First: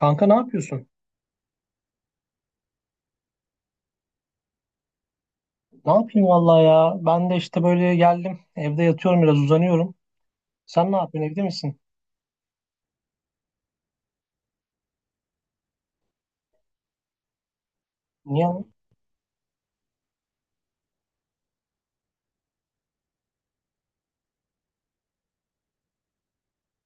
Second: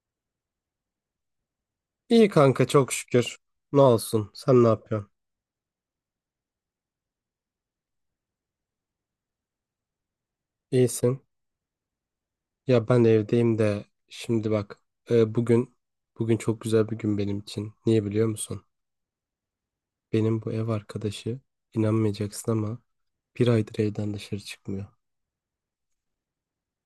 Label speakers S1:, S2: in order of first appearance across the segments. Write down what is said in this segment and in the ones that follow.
S1: Kanka, ne yapıyorsun?
S2: İyi kanka çok şükür. Ne olsun? Sen ne yapıyorsun?
S1: Ne yapayım vallahi ya. Ben de işte böyle geldim. Evde yatıyorum, biraz uzanıyorum. Sen ne
S2: İyisin.
S1: yapıyorsun? Evde misin?
S2: Ya ben evdeyim de şimdi bak, e, bugün bugün çok güzel bir gün benim için. Niye biliyor
S1: Niye
S2: musun?
S1: lan?
S2: Benim bu ev arkadaşı, inanmayacaksın ama, bir aydır evden dışarı çıkmıyor.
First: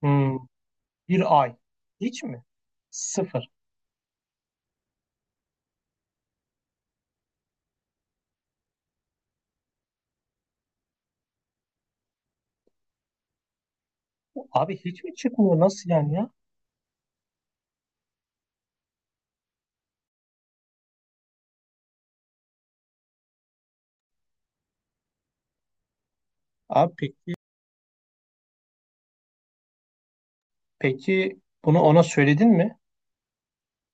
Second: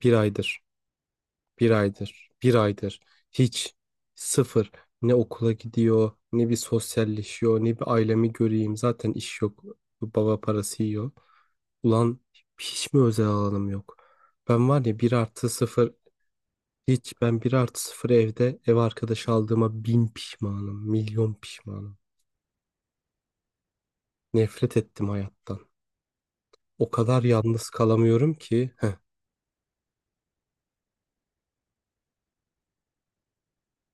S2: Bir
S1: Hmm.
S2: aydır.
S1: Bir ay.
S2: Bir
S1: Hiç
S2: aydır,
S1: mi?
S2: bir aydır
S1: Sıfır.
S2: hiç, sıfır, ne okula gidiyor ne bir sosyalleşiyor ne bir ailemi göreyim, zaten iş yok, baba parası yiyor. Ulan hiç mi özel alanım yok? Ben
S1: Abi
S2: var ya
S1: hiç
S2: bir
S1: mi
S2: artı
S1: çıkmıyor? Nasıl
S2: sıfır,
S1: yani ya?
S2: hiç, ben bir artı sıfır evde ev arkadaşı aldığıma bin pişmanım, milyon pişmanım. Nefret ettim hayattan. O
S1: Abi
S2: kadar yalnız kalamıyorum ki. Heh.
S1: peki bunu ona söyledin mi?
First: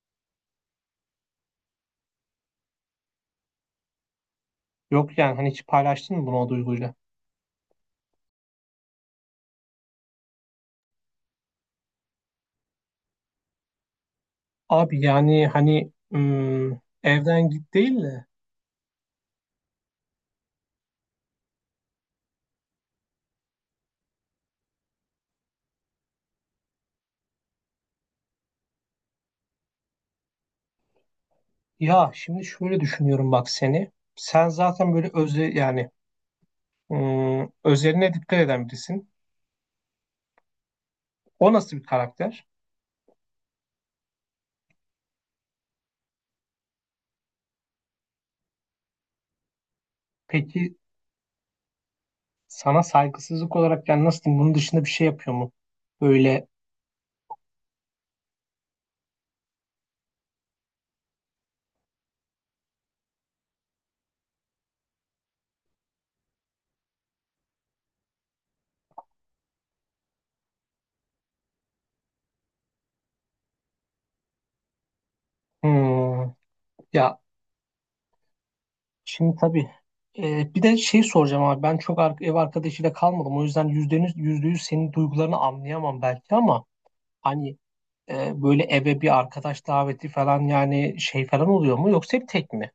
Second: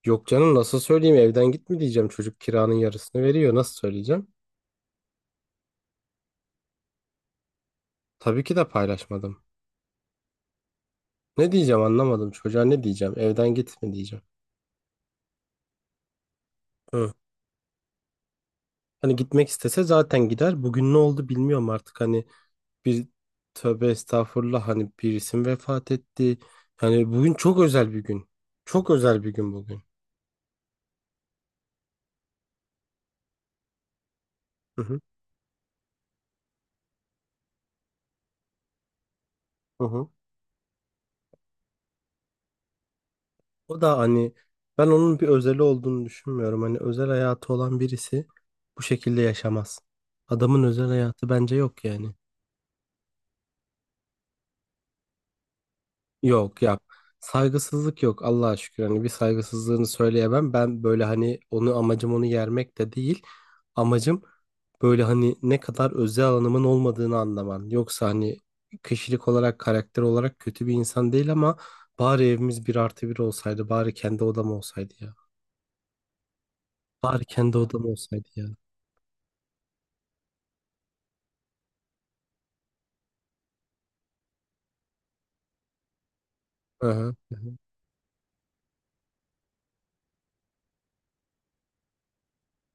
S2: Yok canım, nasıl söyleyeyim? Evden gitme diyeceğim, çocuk kiranın yarısını veriyor, nasıl söyleyeceğim?
S1: Yok, yani hani hiç paylaştın mı bunu o duyguyla?
S2: Tabii ki de paylaşmadım. Ne diyeceğim anlamadım, çocuğa ne diyeceğim, evden gitme diyeceğim.
S1: Abi, yani hani
S2: Hı.
S1: evden git değil de,
S2: Hani gitmek istese zaten gider, bugün ne oldu bilmiyorum artık, hani bir, tövbe estağfurullah, hani birisi isim vefat etti. Yani bugün çok özel bir gün, çok özel bir gün bugün.
S1: ya şimdi şöyle düşünüyorum bak seni. Sen
S2: Hı
S1: zaten
S2: hı.
S1: böyle özel, yani özeline dikkat eden birisin.
S2: Hı hı.
S1: O nasıl bir karakter?
S2: O da hani, ben onun bir özeli olduğunu düşünmüyorum. Hani özel hayatı olan birisi bu şekilde yaşamaz. Adamın
S1: Peki,
S2: özel hayatı bence yok yani.
S1: sana saygısızlık olarak yani nasıl diyeyim bunun dışında bir şey yapıyor mu? Böyle
S2: Yok ya, saygısızlık yok, Allah'a şükür, hani bir saygısızlığını söyleyemem ben, böyle hani onu, amacım onu yermek de değil, amacım böyle hani ne kadar özel alanımın olmadığını anlaman, yoksa hani kişilik olarak, karakter olarak kötü bir insan değil, ama bari evimiz bir artı bir olsaydı, bari kendi odam olsaydı ya,
S1: hmm, ya
S2: bari kendi odam olsaydı ya.
S1: şimdi tabii, bir de şey soracağım abi, ben çok ev arkadaşıyla kalmadım, o yüzden yüzde yüz, yüzde yüz senin duygularını anlayamam belki ama
S2: Hı hı.
S1: hani, böyle eve bir arkadaş daveti falan, yani şey falan oluyor mu, yoksa hep tek mi?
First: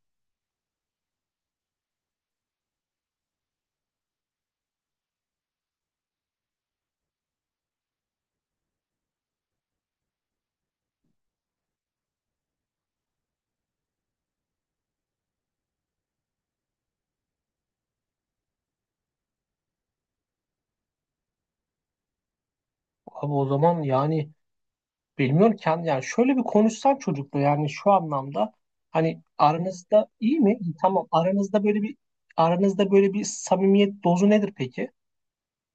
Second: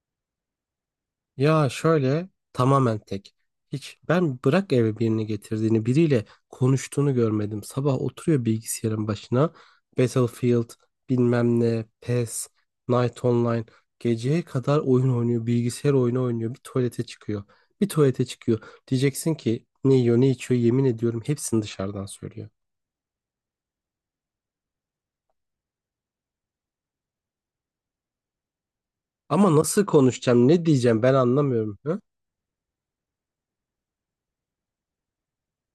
S2: Ya şöyle, tamamen tek. Hiç ben bırak eve birini getirdiğini, biriyle konuştuğunu görmedim. Sabah oturuyor bilgisayarın başına. Battlefield, bilmem ne, PES, Night Online, geceye kadar oyun oynuyor, bilgisayar oyunu oynuyor, bir tuvalete çıkıyor. Bir tuvalete çıkıyor. Diyeceksin ki ne yiyor ne içiyor, yemin ediyorum hepsini dışarıdan söylüyor.
S1: Abi o zaman yani bilmiyorken, yani şöyle bir konuşsan çocukla, yani şu anlamda, hani
S2: Ama nasıl
S1: aranızda iyi
S2: konuşacağım,
S1: mi?
S2: ne diyeceğim,
S1: Tamam,
S2: ben anlamıyorum.
S1: aranızda böyle bir samimiyet dozu nedir peki?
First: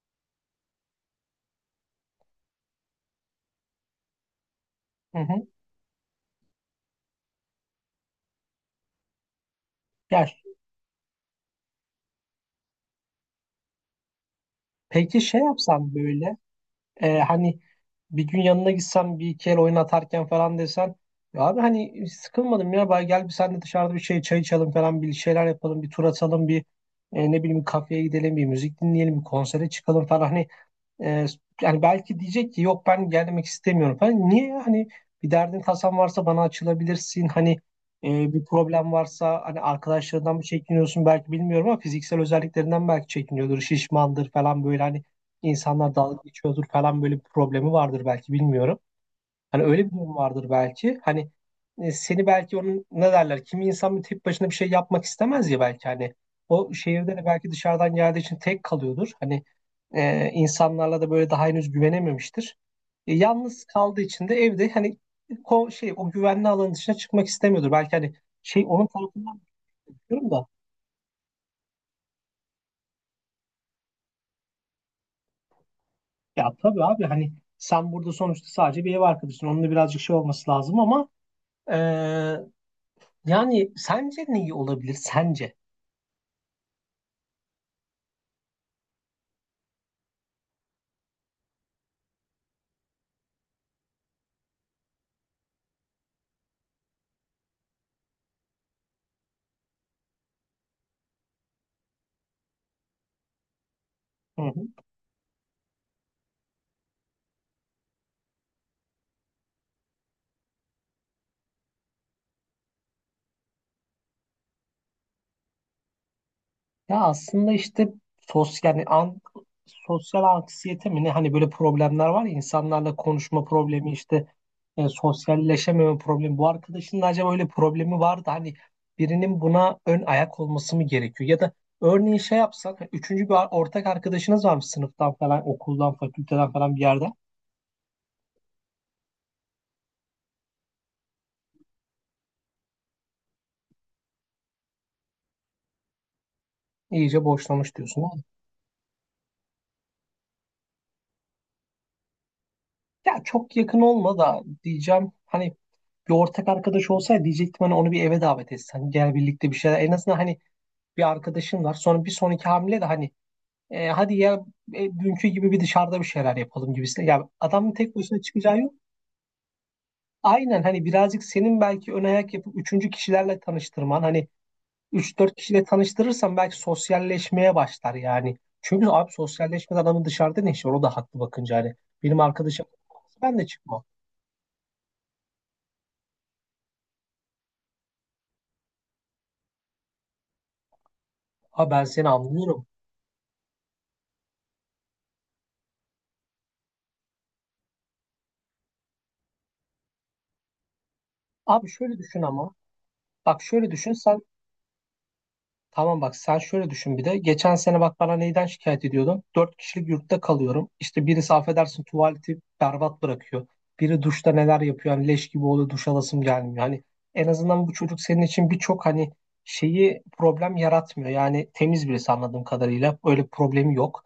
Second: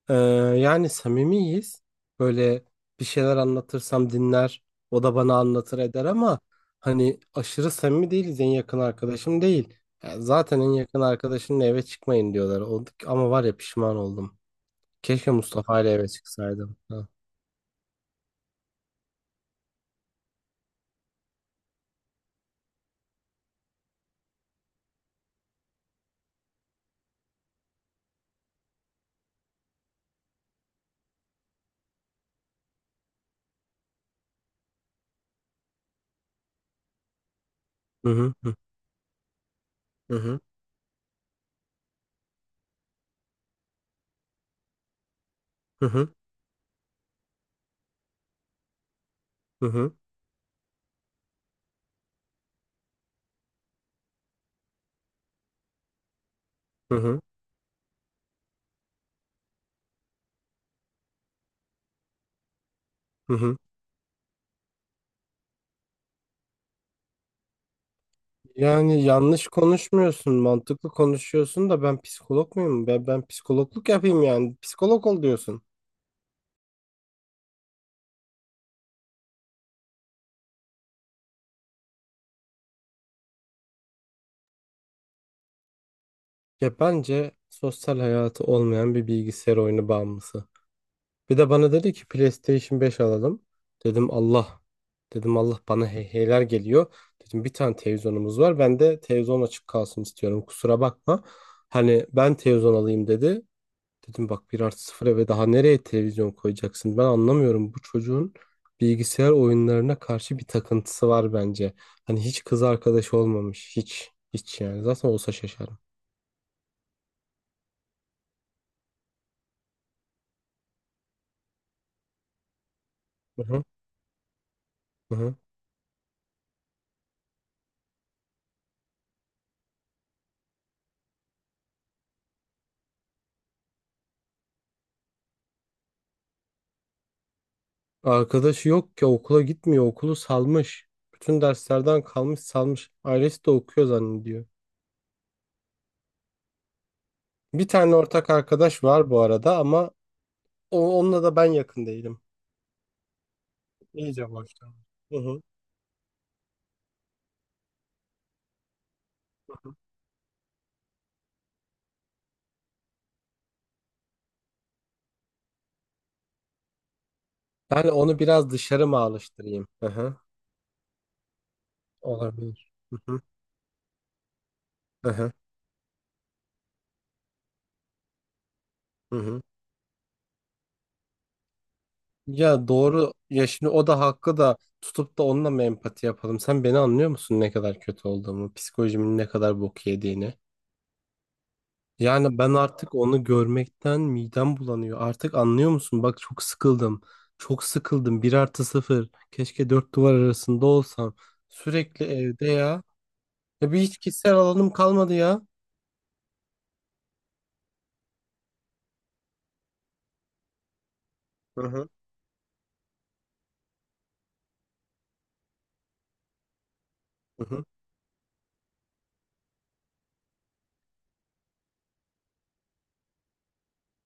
S2: Ee, Yani samimiyiz. Böyle bir şeyler anlatırsam dinler, o da
S1: Hı
S2: bana
S1: hı.
S2: anlatır eder, ama hani aşırı samimi değiliz, en yakın arkadaşım değil.
S1: Ya
S2: Yani zaten en yakın arkadaşınla eve çıkmayın diyorlar. O, ama var ya, pişman oldum.
S1: peki
S2: Keşke
S1: şey
S2: Mustafa ile
S1: yapsan
S2: eve
S1: böyle,
S2: çıksaydım. Ha.
S1: hani bir gün yanına gitsem bir iki el oyun atarken falan, desen ya abi hani sıkılmadım ya, bay gel, bir sen de dışarıda bir şey çay içelim falan, bir şeyler yapalım, bir tur atalım, bir ne bileyim bir kafeye gidelim, bir müzik dinleyelim, bir konsere çıkalım falan, hani Ee, yani belki diyecek ki yok ben gelmek istemiyorum falan. Niye ya? Hani bir derdin tasan varsa bana açılabilirsin. Hani
S2: Hı hı
S1: bir
S2: hı
S1: problem varsa, hani arkadaşlarından
S2: hı
S1: mı çekiniyorsun belki, bilmiyorum, ama fiziksel özelliklerinden belki çekiniyordur. Şişmandır falan böyle, hani
S2: hı
S1: insanlar
S2: hı
S1: dalga geçiyordur falan, böyle bir problemi vardır belki, bilmiyorum. Hani
S2: hı
S1: öyle bir
S2: hı
S1: durum vardır belki. Hani seni belki onun, ne derler, kimi insan bir tek başına bir şey yapmak istemez ya, belki hani o
S2: hı
S1: şehirde
S2: hı.
S1: de belki dışarıdan geldiği için tek kalıyordur. Hani insanlarla da böyle daha henüz güvenememiştir.
S2: Hı.
S1: Yalnız kaldığı için de evde, hani şey o güvenli alanın dışına çıkmak istemiyordur. Belki hani şey onun
S2: Yani
S1: tarafından
S2: yanlış
S1: bakıyorum
S2: konuşmuyorsun,
S1: da,
S2: mantıklı konuşuyorsun da, ben psikolog muyum? Ben psikologluk yapayım yani. Psikolog ol diyorsun.
S1: ya tabii abi, hani sen burada sonuçta sadece bir ev arkadaşın. Onunla birazcık şey olması lazım ama, e, yani sence ne iyi olabilir? Sence?
S2: Ya bence sosyal hayatı olmayan bir bilgisayar oyunu bağımlısı. Bir de bana dedi ki PlayStation 5 alalım. Dedim Allah. Dedim Allah, bana heyheyler geliyor. Dedim bir tane televizyonumuz var. Ben de televizyon açık kalsın istiyorum. Kusura bakma. Hani ben televizyon alayım dedi. Dedim
S1: Hı
S2: bak, bir
S1: hı.
S2: artı 0, ve daha nereye televizyon koyacaksın? Ben anlamıyorum. Bu çocuğun bilgisayar oyunlarına karşı bir takıntısı var bence. Hani hiç kız arkadaşı olmamış. Hiç. Hiç yani. Zaten olsa şaşarım.
S1: Ya aslında işte, sosyal yani sosyal anksiyete mi ne, hani böyle problemler var ya, insanlarla konuşma
S2: Hı hı.
S1: problemi, işte
S2: Hı hı.
S1: sosyalleşememe problemi. Bu arkadaşın da acaba öyle problemi var da, hani birinin buna ön ayak olması mı gerekiyor? Ya da örneğin şey yapsak, hani üçüncü bir ortak arkadaşınız varmış sınıftan falan, okuldan, fakülteden falan bir yerden,
S2: Arkadaşı yok ki, okula gitmiyor. Okulu salmış. Bütün derslerden kalmış, salmış. Ailesi de okuyor zannediyor.
S1: iyice
S2: Bir
S1: boşlamış
S2: tane
S1: diyorsun, ama
S2: ortak arkadaş var bu arada, ama onunla da ben yakın değilim.
S1: ya çok yakın olma
S2: İyice
S1: da
S2: boştan.
S1: diyeceğim,
S2: Hı hı.
S1: hani bir ortak arkadaş olsaydı diyecektim, hani onu bir eve davet etsen, gel birlikte bir şeyler en azından, hani bir arkadaşın var. Sonra bir sonraki hamle de hani hadi ya, dünkü gibi bir dışarıda bir şeyler yapalım gibisine. Ya adamın
S2: Ben
S1: tek
S2: onu
S1: başına
S2: biraz
S1: çıkacağı yok.
S2: dışarı mı alıştırayım? Hı hı.
S1: Aynen, hani birazcık senin belki ön ayak yapıp
S2: Olabilir.
S1: üçüncü
S2: Hı hı.
S1: kişilerle tanıştırman. Hani
S2: Hı
S1: üç
S2: hı.
S1: dört kişiyle tanıştırırsan belki sosyalleşmeye başlar yani. Çünkü abi
S2: Hı hı.
S1: sosyalleşmeden adamın dışarıda ne işi var? O da haklı bakınca hani. Benim arkadaşım
S2: Ya doğru.
S1: ben de
S2: Ya şimdi
S1: çıkmam.
S2: o da hakkı da tutup da onunla mı empati yapalım? Sen beni anlıyor musun, ne kadar kötü olduğumu, psikolojimin ne kadar bok yediğini?
S1: Abi ben seni
S2: Yani ben
S1: anlıyorum.
S2: artık onu görmekten midem bulanıyor. Artık anlıyor musun? Bak çok sıkıldım. Çok sıkıldım. Bir artı sıfır. Keşke dört duvar arasında olsam.
S1: Abi şöyle
S2: Sürekli
S1: düşün
S2: evde
S1: ama.
S2: ya.
S1: Bak şöyle
S2: Ya bir,
S1: düşün
S2: hiç
S1: sen.
S2: kişisel alanım kalmadı ya.
S1: Tamam, bak sen şöyle düşün bir de. Geçen sene bak bana neyden şikayet ediyordun? Dört kişilik yurtta kalıyorum. İşte birisi
S2: Hı
S1: affedersin
S2: hı.
S1: tuvaleti berbat bırakıyor. Biri duşta neler yapıyor. Hani leş gibi oluyor, duş alasım gelmiyor. Hani en
S2: Hı hı.
S1: azından bu çocuk senin için birçok hani şeyi problem yaratmıyor. Yani temiz birisi anladığım kadarıyla. Öyle problemi yok.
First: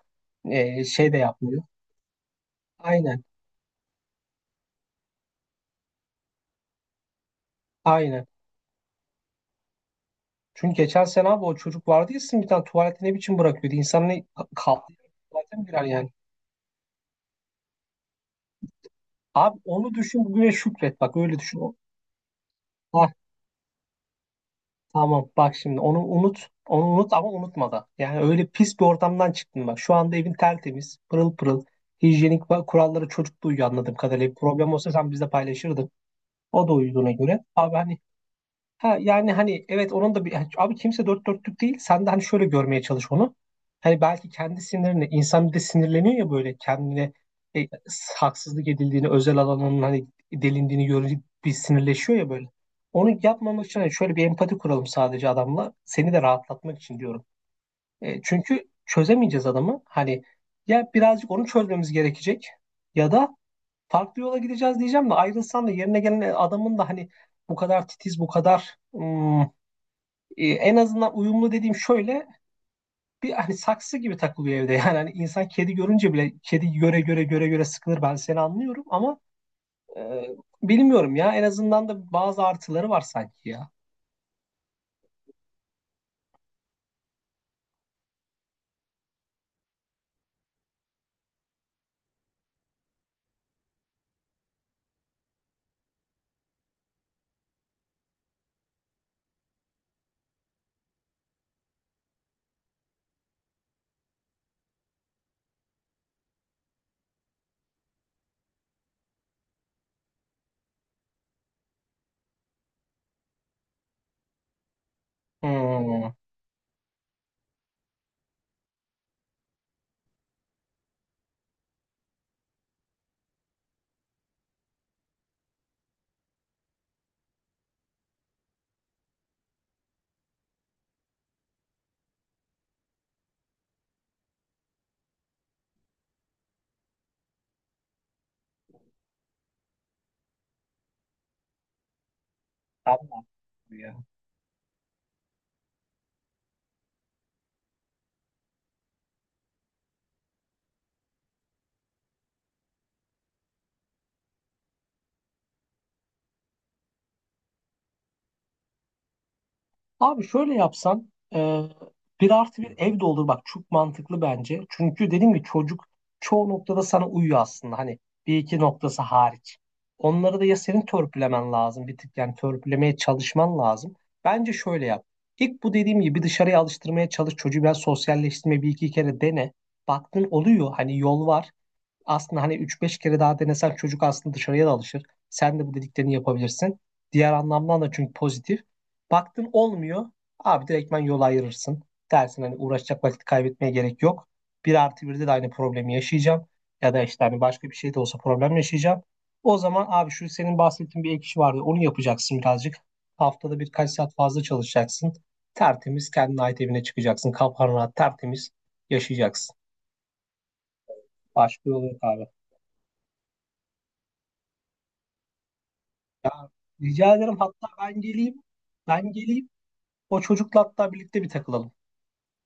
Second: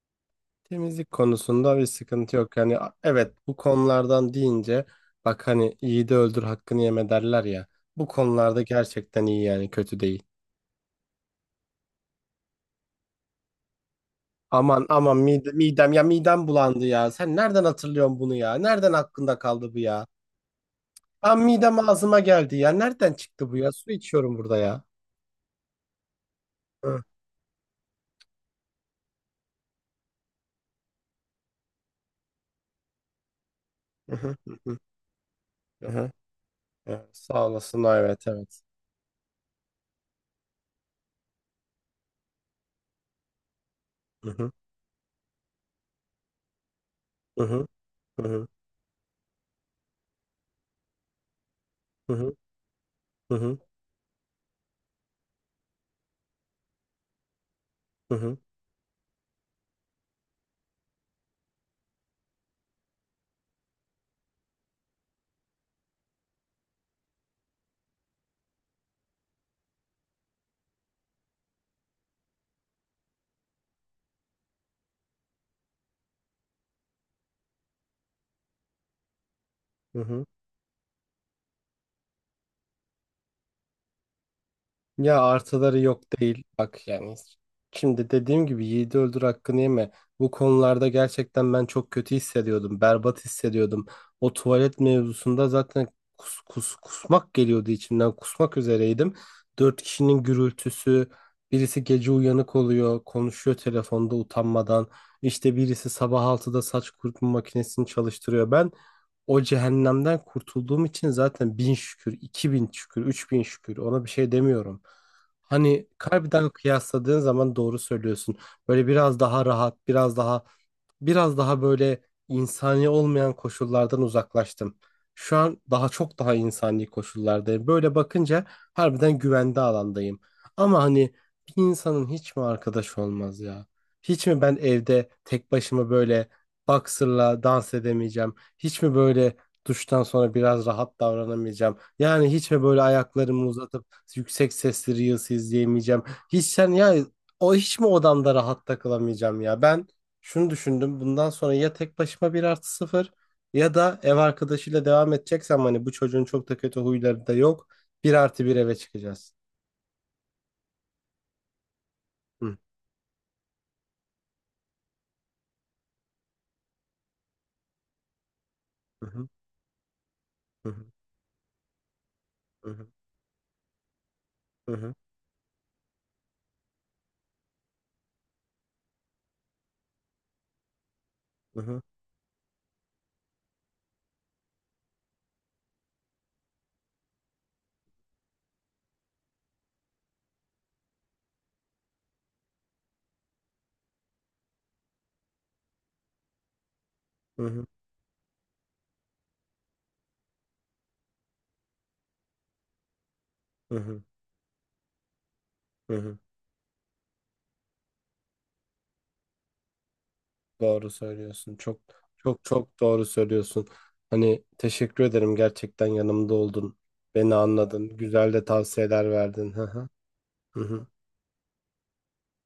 S1: Ee,
S2: Temizlik
S1: şey de yapmıyor.
S2: konusunda bir sıkıntı yok. Yani,
S1: Aynen.
S2: evet, bu konulardan deyince, bak hani iyi de öldür hakkını yeme derler ya. Bu
S1: Aynen.
S2: konularda gerçekten iyi yani, kötü değil.
S1: Çünkü geçen sene abi, o çocuk vardı ya, sizin bir tane tuvaleti ne biçim bırakıyordu? İnsanın kaldı
S2: Aman aman, midem,
S1: tuvalete mi girer
S2: midem ya,
S1: yani?
S2: midem bulandı ya. Sen nereden hatırlıyorsun bunu ya? Nereden hakkında
S1: Abi
S2: kaldı bu
S1: onu
S2: ya?
S1: düşün, bugüne şükret. Bak öyle
S2: Tam
S1: düşün.
S2: midem ağzıma geldi ya.
S1: Hah,
S2: Nereden çıktı bu ya? Su içiyorum burada ya.
S1: tamam, bak şimdi onu unut. Onu
S2: Hı
S1: unut ama unutma da. Yani öyle pis bir ortamdan çıktın bak. Şu anda evin tertemiz, pırıl pırıl. Hijyenik kurallara çocuk da uyuyor anladığım
S2: hı
S1: kadarıyla. Bir
S2: hı
S1: problem
S2: hı.
S1: olsa sen bizle
S2: Hı
S1: paylaşırdın.
S2: hı.
S1: O da
S2: Evet.
S1: uyuduğuna göre.
S2: Sağ
S1: Abi
S2: olasın.
S1: hani,
S2: Evet, evet.
S1: ha yani hani evet, onun da bir yani abi kimse dört dörtlük değil. Sen de hani şöyle görmeye çalış onu. Hani belki
S2: Hı hı
S1: kendi sinirine insan bir de sinirleniyor ya, böyle kendine
S2: hı hı
S1: e,
S2: hı
S1: haksızlık edildiğini, özel alanının hani delindiğini görünce bir sinirleşiyor ya
S2: hı
S1: böyle. Onu
S2: hı
S1: yapmamak için, hani şöyle bir empati kuralım sadece adamla. Seni de rahatlatmak için diyorum.
S2: hı hı.
S1: Çünkü çözemeyeceğiz adamı. Hani ya birazcık onu çözmemiz gerekecek, ya da farklı yola gideceğiz diyeceğim de, ayrılsan da yerine gelen adamın da hani bu kadar titiz, bu kadar en azından uyumlu dediğim şöyle bir, hani saksı gibi takılıyor evde. Yani hani, insan kedi görünce bile kedi göre göre göre göre sıkılır, ben seni anlıyorum, ama e,
S2: Hı.
S1: bilmiyorum ya, en azından da bazı artıları var sanki ya.
S2: Ya artıları yok değil. Bak yani, şimdi dediğim gibi yiğidi öldür hakkını yeme. Bu konularda gerçekten ben çok kötü hissediyordum. Berbat hissediyordum. O tuvalet mevzusunda zaten kusmak geliyordu içimden. Kusmak üzereydim. Dört kişinin gürültüsü. Birisi gece uyanık oluyor. Konuşuyor telefonda utanmadan. İşte birisi sabah 6'da saç kurutma makinesini çalıştırıyor. Ben o cehennemden kurtulduğum için zaten bin şükür, iki bin şükür, üç bin şükür, ona bir şey demiyorum. Hani
S1: Hmm.
S2: kalbiden kıyasladığın zaman doğru söylüyorsun. Böyle biraz daha rahat, biraz daha biraz daha böyle, insani olmayan koşullardan uzaklaştım. Şu an daha çok, daha insani koşullardayım. Böyle bakınca harbiden güvende alandayım. Ama hani bir insanın hiç mi arkadaş olmaz ya? Hiç mi ben evde tek başıma böyle boxer'la dans edemeyeceğim? Hiç mi böyle duştan sonra biraz rahat davranamayacağım? Yani hiç mi böyle
S1: Tamam.
S2: ayaklarımı uzatıp
S1: Ya.
S2: yüksek sesli Reels izleyemeyeceğim? Hiç sen ya, o hiç mi odamda rahat takılamayacağım ya? Ben şunu düşündüm. Bundan sonra ya tek başıma bir artı sıfır, ya da ev arkadaşıyla devam edeceksem, hani bu çocuğun çok da kötü huyları da yok, bir artı bir eve çıkacağız.
S1: Abi şöyle yapsan, bir
S2: Hı
S1: artı bir ev de olur bak, çok mantıklı bence. Çünkü dediğim gibi çocuk çoğu noktada sana uyuyor aslında, hani bir iki noktası
S2: hı hı
S1: hariç. Onları da ya
S2: hı
S1: senin törpülemen lazım bir tık, yani
S2: hı
S1: törpülemeye çalışman lazım. Bence
S2: hı
S1: şöyle
S2: hı
S1: yap. İlk bu dediğim gibi, dışarıya alıştırmaya çalış çocuğu, biraz sosyalleştirme, bir iki kere dene. Baktın oluyor, hani yol var
S2: hı
S1: aslında, hani üç beş kere daha denesen, çocuk aslında dışarıya da alışır. Sen de bu dediklerini yapabilirsin. Diğer anlamdan da çünkü pozitif. Baktın olmuyor. Abi direktmen yol ayırırsın. Dersin hani uğraşacak vakit kaybetmeye gerek yok. Bir artı birde de aynı problemi yaşayacağım. Ya da işte hani
S2: hı
S1: başka bir şey de olsa problem yaşayacağım. O zaman abi, şu senin bahsettiğin bir ek iş vardı. Onu yapacaksın birazcık. Haftada birkaç
S2: hı
S1: saat fazla çalışacaksın.
S2: hı
S1: Tertemiz
S2: hı.
S1: kendine ait evine çıkacaksın. Kafan rahat, tertemiz yaşayacaksın.
S2: Doğru söylüyorsun.
S1: Başka
S2: Çok
S1: yolu yok abi.
S2: çok çok doğru söylüyorsun. Hani teşekkür ederim, gerçekten yanımda oldun.
S1: Rica ederim,
S2: Beni
S1: hatta
S2: anladın.
S1: ben
S2: Güzel
S1: geleyim.
S2: de
S1: Ben
S2: tavsiyeler
S1: geleyim.
S2: verdin. Hı hı.
S1: O çocukla
S2: Hı hı.
S1: hatta birlikte bir takılalım.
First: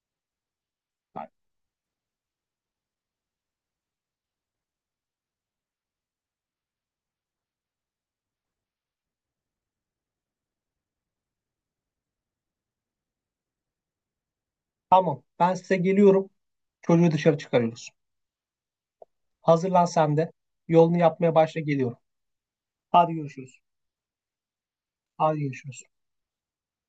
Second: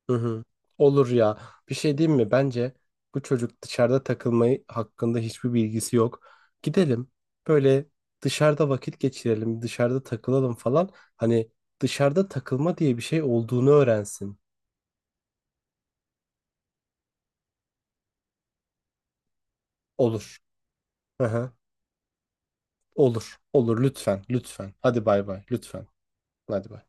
S2: Hı hı. Olur
S1: Ben-
S2: ya. Bir şey diyeyim mi? Bence bu çocuk dışarıda takılmayı hakkında hiçbir bilgisi yok. Gidelim. Böyle dışarıda vakit geçirelim. Dışarıda takılalım falan. Hani dışarıda takılma diye bir şey olduğunu öğrensin.
S1: Tamam. Ben size geliyorum. Çocuğu dışarı çıkarıyoruz. Hazırlan sen de.
S2: Olur.
S1: Yolunu
S2: Hı
S1: yapmaya
S2: hı.
S1: başla, geliyorum. Hadi
S2: Olur.
S1: görüşürüz.
S2: Olur lütfen. Lütfen. Hadi bay
S1: Hadi
S2: bay.
S1: görüşürüz.
S2: Lütfen. Hadi bay.